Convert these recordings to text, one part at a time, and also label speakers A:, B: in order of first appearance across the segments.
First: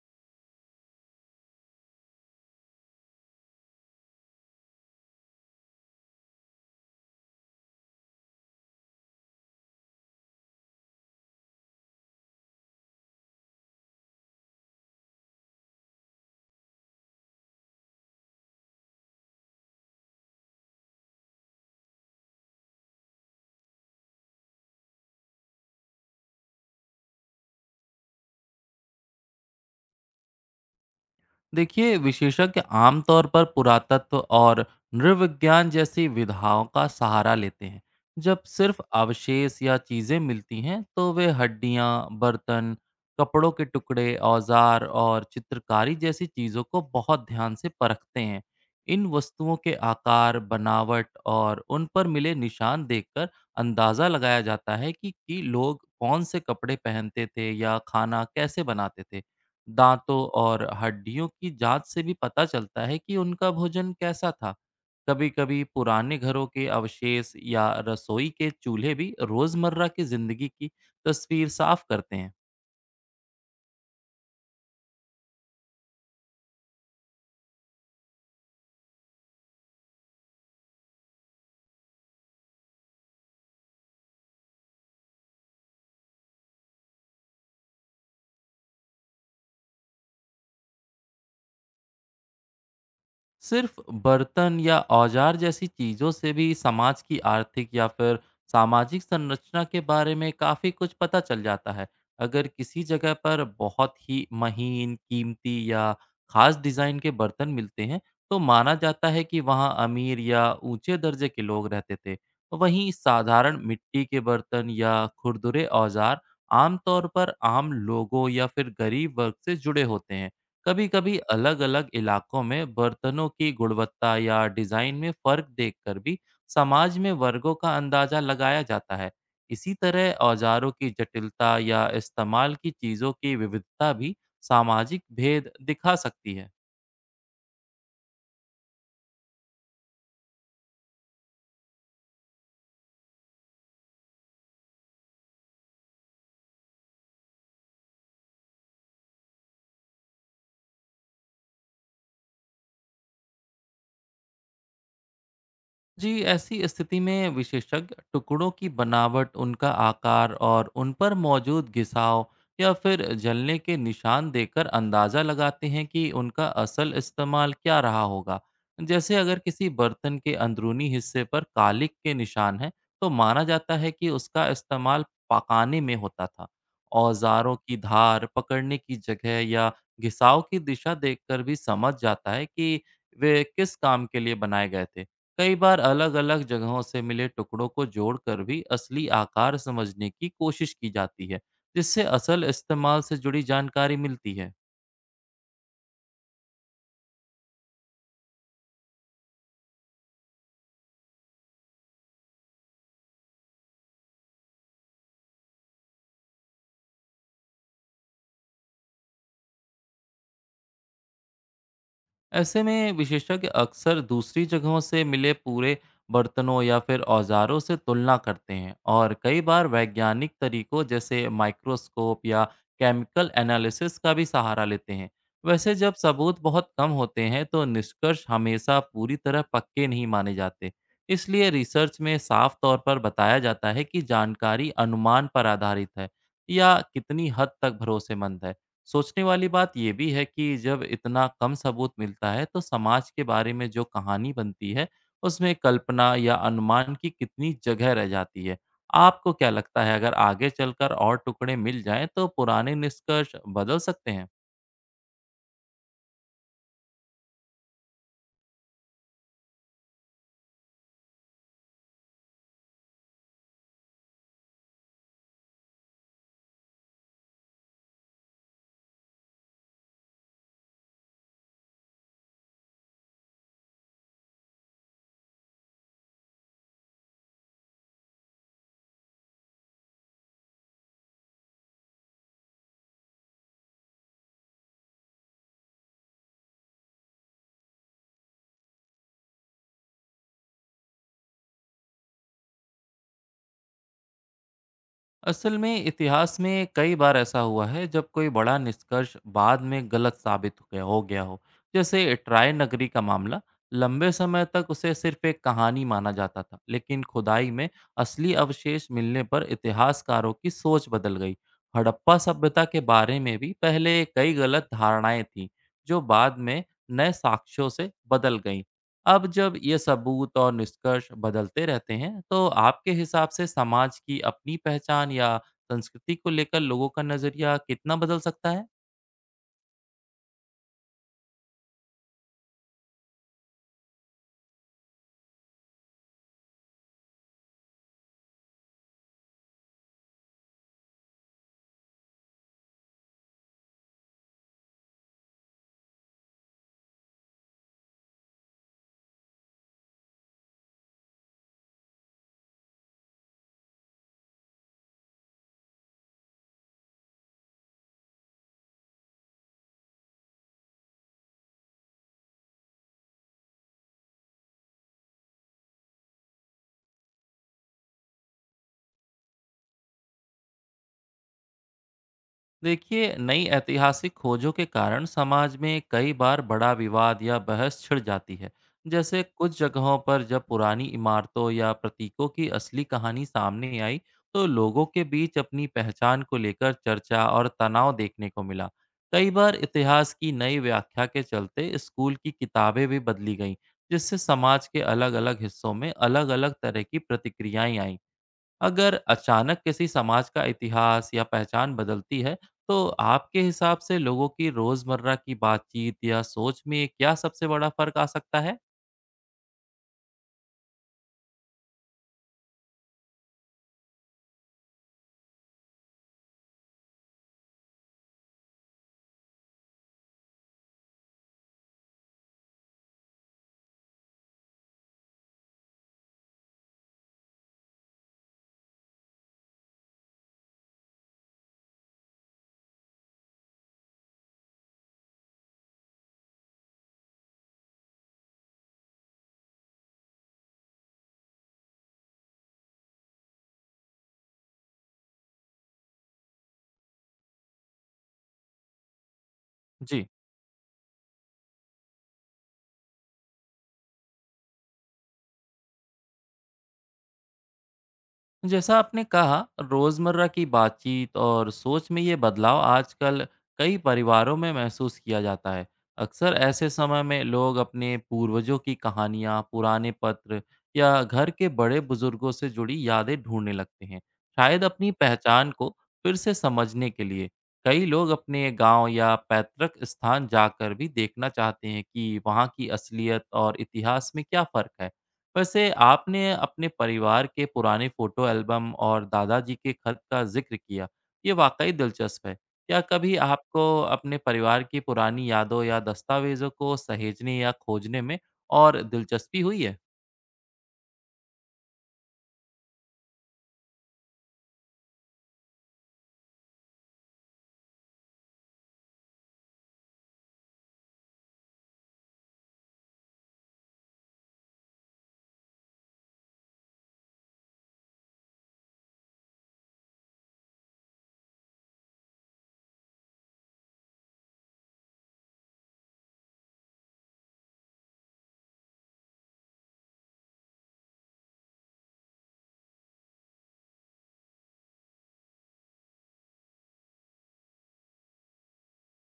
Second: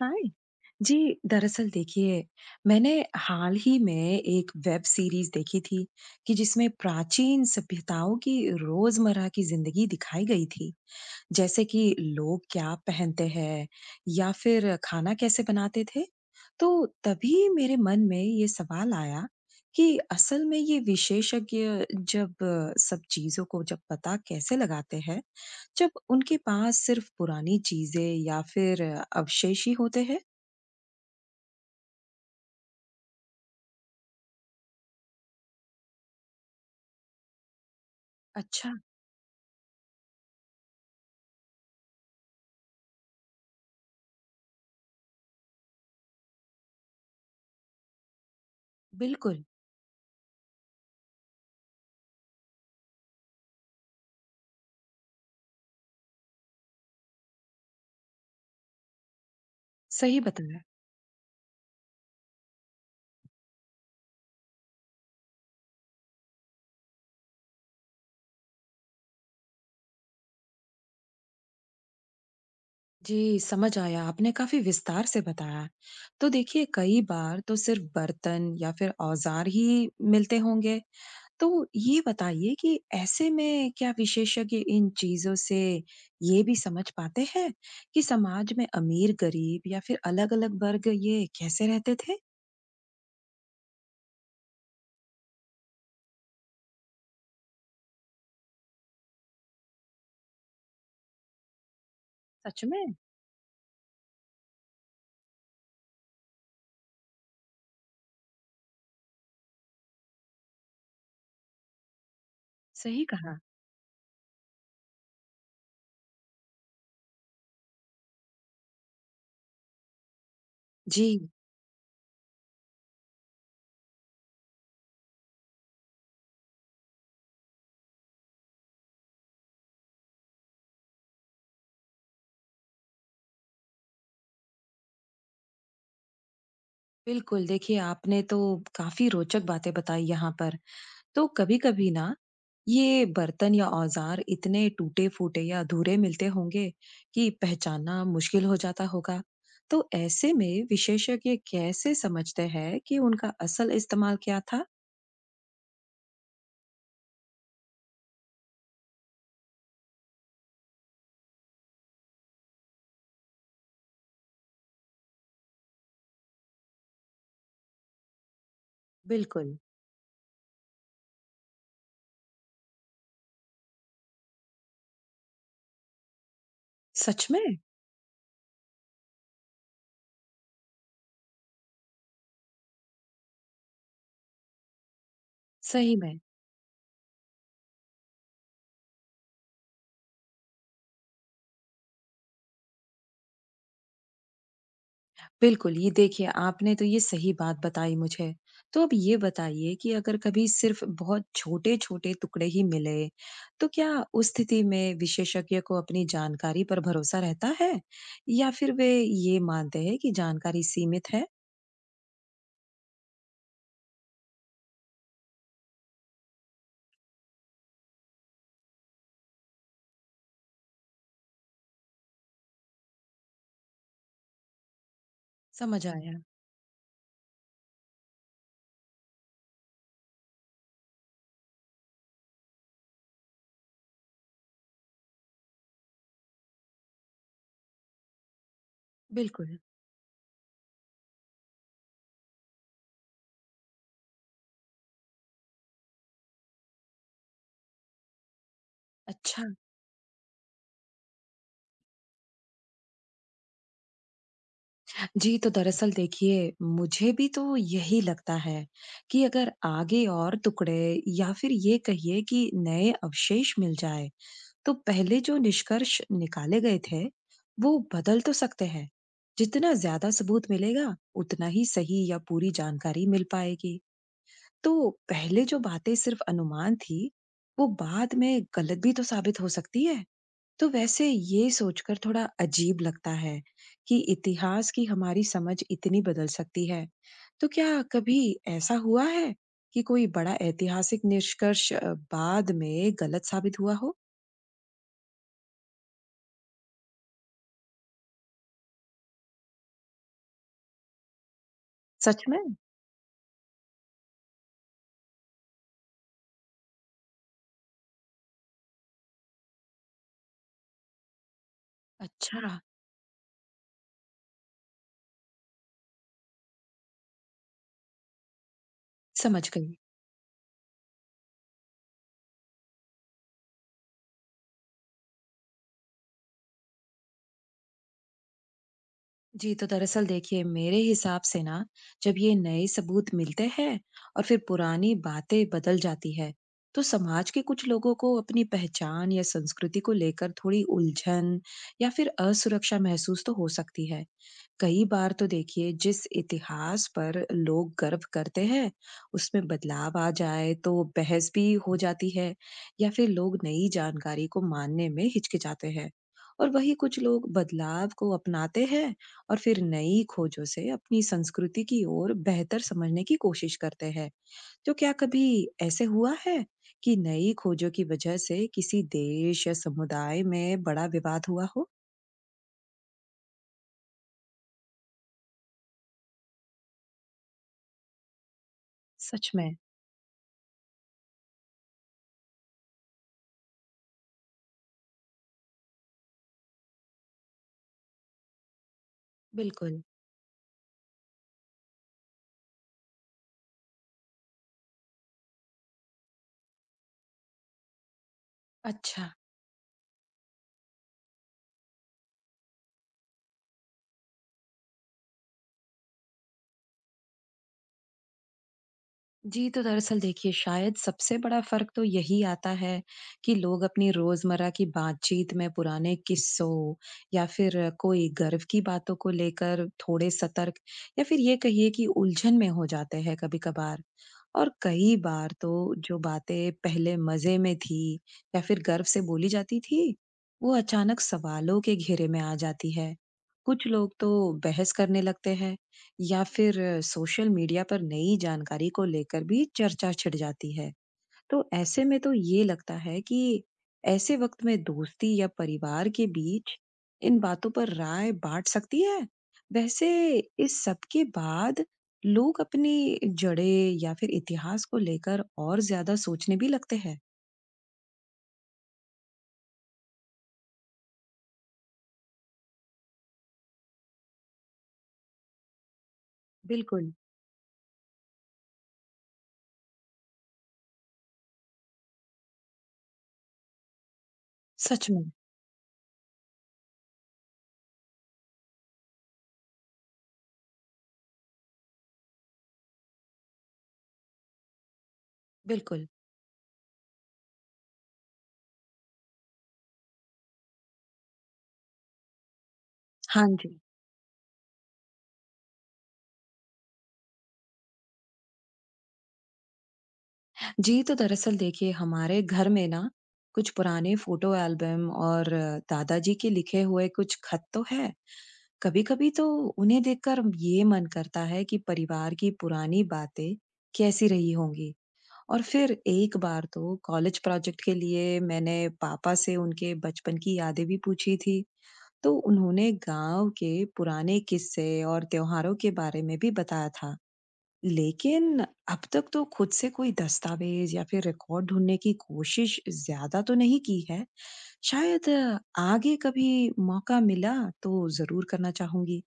A: हाय! जी, दरअसल देखिए, मैंने हाल ही में एक वेब सीरीज़ देखी थी कि जिसमें प्राचीन सभ्यताओं की रोज़मर्रा की ज़िंदगी दिखाई गई थी। जैसे कि लोग क्या पहनते हैं या फिर खाना कैसे बनाते थे। तो तभी मेरे मन में ये सवाल आया कि असल में ये विशेषज्ञ जब सब चीज़ों को जब पता कैसे लगाते हैं, जब उनके पास सिर्फ पुरानी चीजें या फिर अवशेष ही होते हैं।
B: देखिए, विशेषज्ञ आमतौर पर पुरातत्व और नृविज्ञान जैसी विधाओं का सहारा लेते हैं। जब
A: अच्छा।
B: सिर्फ अवशेष या चीजें मिलती हैं तो वे हड्डियां, बर्तन, कपड़ों के टुकड़े, औजार और चित्रकारी जैसी चीजों को बहुत ध्यान से परखते हैं। इन
A: बिल्कुल।
B: वस्तुओं के आकार, बनावट और उन पर मिले निशान देखकर अंदाजा लगाया जाता है कि लोग कौन से कपड़े पहनते थे या खाना कैसे बनाते थे। दांतों
A: सही बताया।
B: और हड्डियों की जांच से भी पता चलता है कि उनका भोजन कैसा था। कभी-कभी पुराने घरों के अवशेष या रसोई के चूल्हे भी रोजमर्रा की जिंदगी की तस्वीर साफ करते हैं।
A: जी, समझ आया, आपने काफी विस्तार से बताया। तो देखिए, कई बार तो सिर्फ बर्तन या फिर औजार ही मिलते होंगे। तो ये बताइए कि ऐसे में क्या विशेषज्ञ इन चीजों से ये भी समझ पाते हैं कि समाज में अमीर गरीब या फिर अलग-अलग वर्ग ये कैसे रहते थे।
B: सिर्फ बर्तन या औजार जैसी चीजों से भी समाज की आर्थिक या फिर सामाजिक संरचना के बारे में काफी कुछ पता चल जाता है। अगर
A: सच
B: किसी
A: में।
B: जगह पर बहुत ही महीन, कीमती या खास डिजाइन के बर्तन मिलते हैं, तो माना जाता है कि वहाँ अमीर या ऊंचे दर्जे के लोग रहते थे। वहीं
A: सही कहा।
B: साधारण मिट्टी के बर्तन या खुरदुरे औजार आमतौर पर आम लोगों या फिर गरीब वर्ग से जुड़े होते हैं। कभी-कभी
A: जी।
B: अलग-अलग इलाकों में बर्तनों की गुणवत्ता या डिजाइन में फर्क देखकर भी समाज में वर्गों का अंदाजा लगाया जाता है। इसी तरह औजारों की जटिलता या इस्तेमाल की चीजों की विविधता भी सामाजिक भेद दिखा सकती है।
A: बिल्कुल, देखिए आपने तो काफ़ी रोचक बातें बताई यहाँ पर। तो कभी-कभी ना, ये बर्तन या औज़ार इतने टूटे-फूटे या अधूरे मिलते होंगे कि पहचानना मुश्किल हो जाता होगा। तो ऐसे में विशेषज्ञ कैसे समझते हैं कि उनका असल इस्तेमाल क्या था?
B: जी, ऐसी स्थिति में विशेषज्ञ टुकड़ों की बनावट, उनका आकार और उन पर मौजूद घिसाव या फिर जलने के निशान देखकर अंदाज़ा लगाते हैं कि उनका असल इस्तेमाल क्या रहा होगा। जैसे अगर
A: बिल्कुल।
B: किसी बर्तन के अंदरूनी हिस्से पर कालिक के निशान हैं, तो माना जाता है कि उसका इस्तेमाल पकाने में होता था।
A: सच में?
B: औजारों की धार पकड़ने की जगह या घिसाव की दिशा देखकर भी समझ जाता है कि वे किस काम के लिए बनाए गए थे। कई बार
A: सही में?
B: अलग-अलग जगहों से मिले टुकड़ों को जोड़कर भी असली आकार समझने की कोशिश की जाती है, जिससे असल इस्तेमाल से जुड़ी जानकारी मिलती है।
A: बिल्कुल, ये देखिए आपने तो ये सही बात बताई मुझे। तो अब ये बताइए कि अगर कभी सिर्फ़ बहुत छोटे-छोटे टुकड़े ही मिले, तो क्या उस स्थिति में विशेषज्ञ को अपनी जानकारी पर भरोसा रहता है? या फिर वे ये मानते हैं कि जानकारी सीमित है?
B: ऐसे में विशेषज्ञ अक्सर दूसरी जगहों से मिले पूरे बर्तनों या फिर औजारों से तुलना करते हैं, और कई बार वैज्ञानिक तरीकों जैसे माइक्रोस्कोप या केमिकल एनालिसिस का भी सहारा लेते हैं। वैसे
A: समझ
B: जब
A: आया।
B: सबूत बहुत कम होते हैं तो निष्कर्ष हमेशा पूरी तरह पक्के नहीं माने जाते। इसलिए रिसर्च में साफ तौर पर बताया जाता है कि जानकारी अनुमान पर आधारित है या कितनी हद तक भरोसेमंद है। सोचने वाली
A: बिल्कुल।
B: बात ये भी है कि जब इतना कम सबूत मिलता है तो समाज के बारे में जो कहानी बनती है, उसमें कल्पना या अनुमान की कितनी जगह रह जाती है। आपको
A: अच्छा,
B: क्या लगता है, अगर आगे चलकर और टुकड़े मिल जाएं तो पुराने निष्कर्ष बदल सकते हैं?
A: जी तो दरअसल देखिए मुझे भी तो यही लगता है कि अगर आगे और टुकड़े या फिर ये कहिए कि नए अवशेष मिल जाए, तो पहले जो निष्कर्ष निकाले गए थे वो बदल तो सकते हैं। जितना ज्यादा सबूत मिलेगा उतना ही सही या पूरी जानकारी मिल पाएगी। तो पहले जो बातें सिर्फ अनुमान थी, वो बाद में गलत भी तो साबित हो सकती है। तो वैसे ये सोचकर थोड़ा अजीब लगता है कि इतिहास की हमारी समझ इतनी बदल सकती है। तो क्या कभी ऐसा हुआ है कि कोई बड़ा ऐतिहासिक निष्कर्ष बाद में गलत साबित हुआ हो।
B: असल में इतिहास में कई बार ऐसा हुआ है जब कोई बड़ा निष्कर्ष बाद में गलत साबित हो गया हो। जैसे
A: सच में।
B: ट्राय नगरी का मामला। लंबे समय तक उसे सिर्फ एक कहानी माना जाता था, लेकिन खुदाई में असली अवशेष मिलने पर इतिहासकारों की सोच बदल गई। हड़प्पा
A: अच्छा।
B: सभ्यता के बारे में भी पहले कई गलत धारणाएं थीं, जो बाद में नए साक्ष्यों से बदल गईं। अब
A: समझ
B: जब
A: गई।
B: ये सबूत और निष्कर्ष बदलते रहते हैं, तो आपके हिसाब से समाज की अपनी पहचान या संस्कृति को लेकर लोगों का नज़रिया कितना बदल सकता है?
A: जी, तो दरअसल देखिए मेरे हिसाब से ना, जब ये नए सबूत मिलते हैं और फिर पुरानी बातें बदल जाती है, तो समाज के कुछ लोगों को अपनी पहचान या संस्कृति को लेकर थोड़ी उलझन या फिर असुरक्षा महसूस तो हो सकती है। कई बार तो देखिए जिस इतिहास पर लोग गर्व करते हैं, उसमें बदलाव आ जाए तो बहस भी हो जाती है या फिर लोग नई जानकारी को मानने में हिचकिचाते हैं। और वही कुछ लोग बदलाव को अपनाते हैं और फिर नई खोजों से अपनी संस्कृति की ओर बेहतर समझने की कोशिश करते हैं। तो क्या कभी ऐसे हुआ है कि नई खोजों की वजह से किसी देश या समुदाय में बड़ा विवाद हुआ हो।
B: देखिए, नई ऐतिहासिक खोजों के कारण समाज में कई बार बड़ा विवाद या बहस छिड़ जाती है। जैसे
A: सच में।
B: कुछ जगहों पर जब पुरानी इमारतों या प्रतीकों की असली कहानी सामने आई, तो लोगों के बीच अपनी पहचान को लेकर चर्चा और तनाव देखने को मिला। कई बार
A: बिल्कुल।
B: इतिहास की नई व्याख्या के चलते स्कूल की किताबें भी बदली गईं, जिससे समाज के अलग-अलग हिस्सों में अलग-अलग तरह की प्रतिक्रियाएं आईं। अगर
A: अच्छा।
B: अचानक किसी समाज का इतिहास या पहचान बदलती है, तो आपके हिसाब से लोगों की रोजमर्रा की बातचीत या सोच में क्या सबसे बड़ा फर्क आ सकता है?
A: जी, तो दरअसल देखिए शायद सबसे बड़ा फर्क तो यही आता है कि लोग अपनी रोजमर्रा की बातचीत में पुराने किस्सों या फिर कोई गर्व की बातों को लेकर थोड़े सतर्क या फिर ये कहिए कि उलझन में हो जाते हैं कभी कभार। और कई बार तो जो बातें पहले मज़े में थी या फिर गर्व से बोली जाती थी, वो अचानक सवालों के घेरे में आ जाती है। कुछ लोग तो बहस करने लगते हैं या फिर सोशल मीडिया पर नई जानकारी को लेकर भी चर्चा छिड़ जाती है। तो ऐसे में तो ये लगता है कि ऐसे वक्त में दोस्ती या परिवार के बीच इन बातों पर राय बांट सकती है। वैसे
B: जी,
A: इस सब के बाद लोग अपनी जड़े या फिर इतिहास को लेकर और ज्यादा सोचने भी लगते हैं।
B: जैसा आपने कहा, रोज़मर्रा की बातचीत और सोच में ये बदलाव आजकल कई परिवारों में महसूस किया जाता है। अक्सर ऐसे
A: बिल्कुल।
B: समय में लोग अपने पूर्वजों की कहानियाँ, पुराने पत्र या घर के बड़े बुजुर्गों से जुड़ी यादें ढूँढने लगते हैं, शायद
A: सच
B: अपनी
A: में।
B: पहचान को फिर से समझने के लिए। कई लोग अपने गांव या पैतृक स्थान जाकर भी देखना चाहते हैं कि वहाँ की असलियत और इतिहास में क्या फ़र्क है। वैसे
A: बिल्कुल।
B: आपने अपने परिवार के पुराने फोटो एल्बम और दादाजी के खत का जिक्र किया। ये वाकई दिलचस्प है। क्या कभी
A: हाँ जी।
B: आपको अपने परिवार की पुरानी यादों या दस्तावेज़ों को सहेजने या खोजने में और दिलचस्पी हुई है?
A: जी, तो दरअसल देखिए हमारे घर में ना, कुछ पुराने फोटो एल्बम और दादाजी के लिखे हुए कुछ खत तो है। कभी-कभी तो उन्हें देखकर ये मन करता है कि परिवार की पुरानी बातें कैसी रही होंगी। और फिर एक बार तो कॉलेज प्रोजेक्ट के लिए मैंने पापा से उनके बचपन की यादें भी पूछी थी। तो उन्होंने गांव के पुराने किस्से और त्योहारों के बारे में भी बताया था। लेकिन अब तक तो खुद से कोई दस्तावेज या फिर रिकॉर्ड ढूंढने की कोशिश ज्यादा तो नहीं की है। शायद आगे कभी मौका मिला तो जरूर करना चाहूंगी।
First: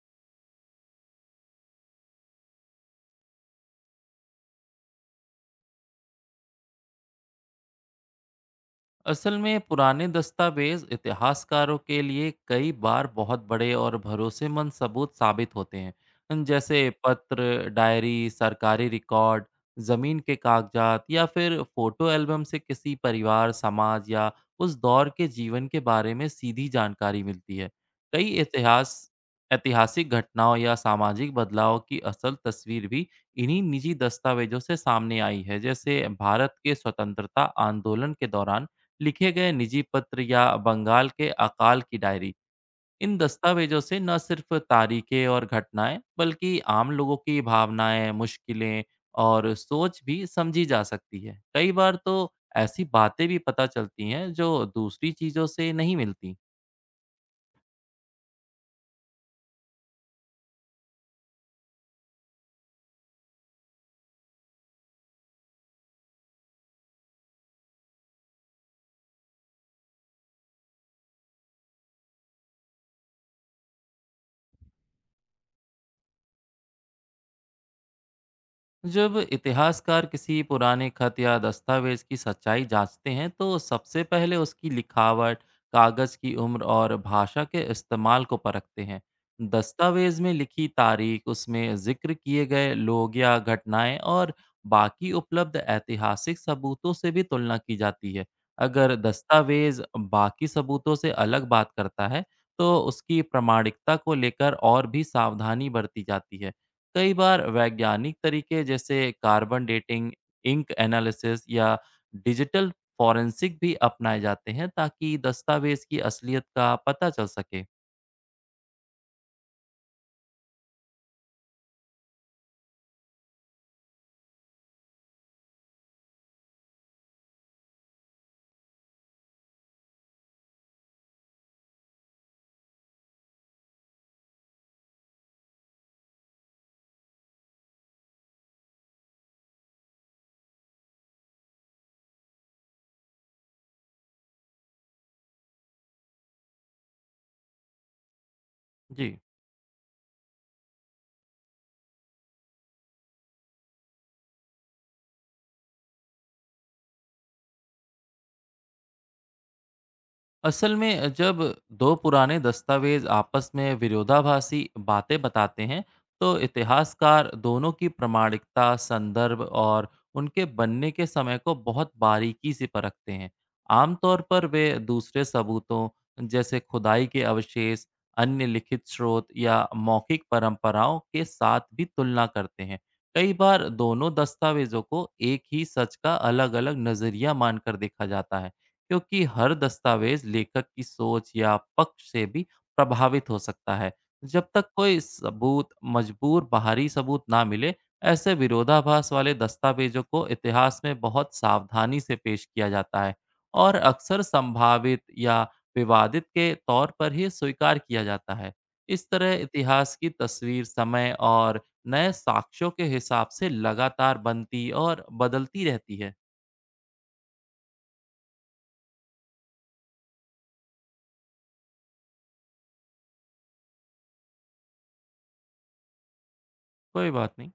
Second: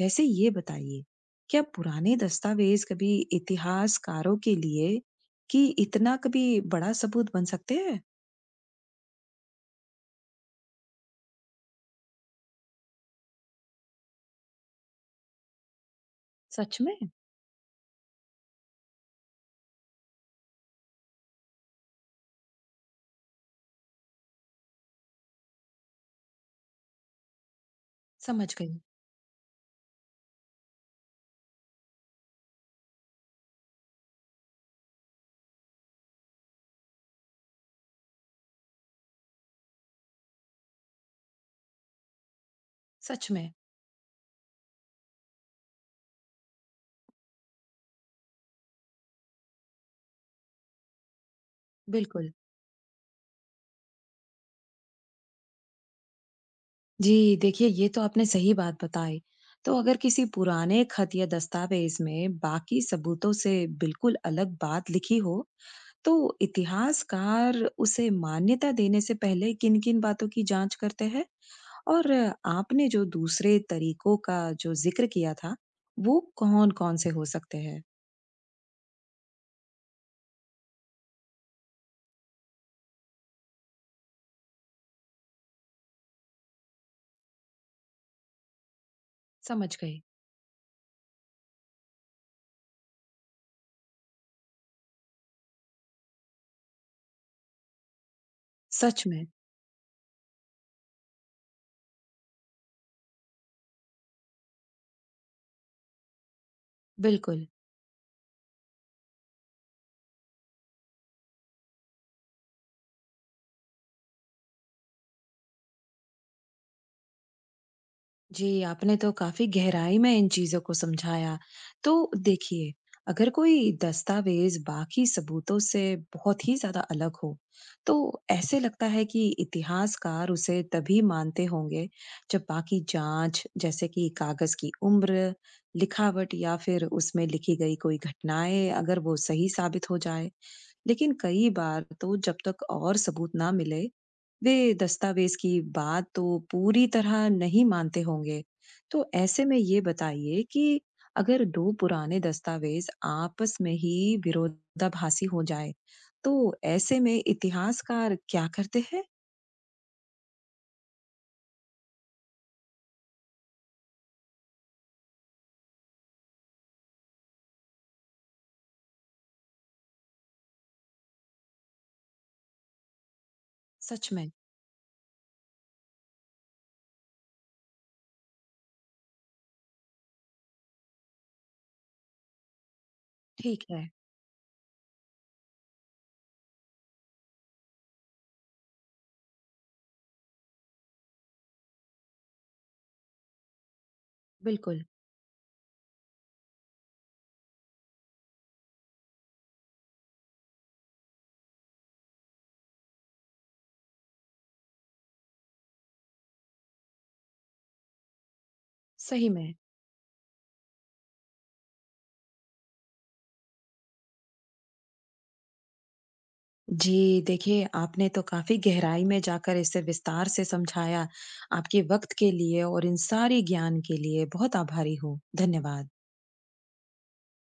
A: वैसे ये बताइए, क्या पुराने दस्तावेज कभी इतिहासकारों के लिए कि इतना कभी बड़ा सबूत बन सकते हैं?
B: असल में पुराने दस्तावेज इतिहासकारों के लिए कई बार बहुत बड़े और भरोसेमंद सबूत साबित होते हैं। अन
A: सच
B: जैसे
A: में?
B: पत्र, डायरी, सरकारी रिकॉर्ड, जमीन के कागजात या फिर फोटो एल्बम से किसी परिवार, समाज या उस दौर के जीवन के बारे में सीधी जानकारी मिलती है। कई
A: समझ गई।
B: इतिहास ऐतिहासिक घटनाओं या सामाजिक बदलाव की असल तस्वीर भी इन्हीं निजी दस्तावेजों से सामने आई है। जैसे भारत के स्वतंत्रता आंदोलन के दौरान लिखे गए निजी पत्र या बंगाल के अकाल की डायरी। इन
A: सच में।
B: दस्तावेजों से न सिर्फ तारीखें और घटनाएं, बल्कि आम लोगों की भावनाएं, मुश्किलें और सोच भी समझी जा सकती है। कई बार तो
A: बिल्कुल।
B: ऐसी बातें भी पता चलती हैं जो दूसरी चीज़ों से नहीं मिलती।
A: जी, देखिए ये तो आपने सही बात बताई। तो अगर किसी पुराने खत या दस्तावेज में बाकी सबूतों से बिल्कुल अलग बात लिखी हो, तो इतिहासकार उसे मान्यता देने से पहले किन-किन बातों की जांच करते हैं? और आपने जो दूसरे तरीकों का जो जिक्र किया था, वो कौन-कौन से हो सकते हैं?
B: जब इतिहासकार किसी पुराने खत या दस्तावेज की सच्चाई जांचते हैं तो सबसे पहले उसकी लिखावट, कागज की उम्र और भाषा के इस्तेमाल को परखते हैं।
A: समझ गई।
B: दस्तावेज में लिखी तारीख, उसमें जिक्र किए गए लोग या घटनाएं और बाकी उपलब्ध ऐतिहासिक सबूतों से भी तुलना की जाती है। अगर
A: सच में।
B: दस्तावेज बाकी सबूतों से अलग बात करता है, तो उसकी प्रामाणिकता को लेकर और भी सावधानी बरती जाती है। कई बार
A: बिल्कुल।
B: वैज्ञानिक तरीके जैसे कार्बन डेटिंग, इंक एनालिसिस या डिजिटल फॉरेंसिक भी अपनाए जाते हैं, ताकि दस्तावेज की असलियत का पता चल सके।
A: जी, आपने तो काफ़ी गहराई में इन चीज़ों को समझाया। तो देखिए, अगर कोई दस्तावेज़ बाकी सबूतों से बहुत ही ज़्यादा अलग हो, तो ऐसे लगता है कि इतिहासकार उसे तभी मानते होंगे जब बाकी जाँच, जैसे कि कागज़ की उम्र, लिखावट या फिर उसमें लिखी गई कोई घटनाएँ, अगर वो सही साबित हो जाए। लेकिन कई बार तो जब तक और सबूत ना मिले, वे दस्तावेज की बात तो पूरी तरह नहीं मानते होंगे। तो
B: जी,
A: ऐसे में ये बताइए कि अगर दो पुराने दस्तावेज आपस में ही विरोधाभासी हो जाए तो ऐसे में इतिहासकार क्या करते हैं।
B: असल में जब दो पुराने दस्तावेज आपस में विरोधाभासी बातें बताते हैं, तो इतिहासकार दोनों की प्रामाणिकता, संदर्भ और उनके बनने के समय को बहुत बारीकी से परखते हैं।
A: सच
B: आमतौर
A: में।
B: पर वे दूसरे सबूतों, जैसे खुदाई के अवशेष, अन्य लिखित स्रोत या मौखिक परंपराओं के साथ भी तुलना करते हैं। कई
A: ठीक
B: बार
A: है।
B: दोनों दस्तावेजों को एक ही सच का अलग-अलग नजरिया मानकर देखा जाता है, क्योंकि हर दस्तावेज लेखक की सोच या पक्ष से भी प्रभावित हो सकता है। जब तक
A: बिल्कुल।
B: कोई सबूत मजबूर बाहरी सबूत ना मिले, ऐसे विरोधाभास वाले दस्तावेजों को इतिहास में बहुत सावधानी से पेश किया जाता है और अक्सर संभावित या विवादित के तौर पर ही स्वीकार किया जाता है। इस
A: सही
B: तरह
A: में।
B: इतिहास की तस्वीर समय और नए साक्ष्यों के हिसाब से लगातार बनती और बदलती रहती है।
A: जी, देखिए आपने तो काफ़ी गहराई में जाकर इसे विस्तार से समझाया। आपके वक़्त के लिए और इन सारे ज्ञान के लिए बहुत आभारी हूँ। धन्यवाद।
B: कोई बात नहीं।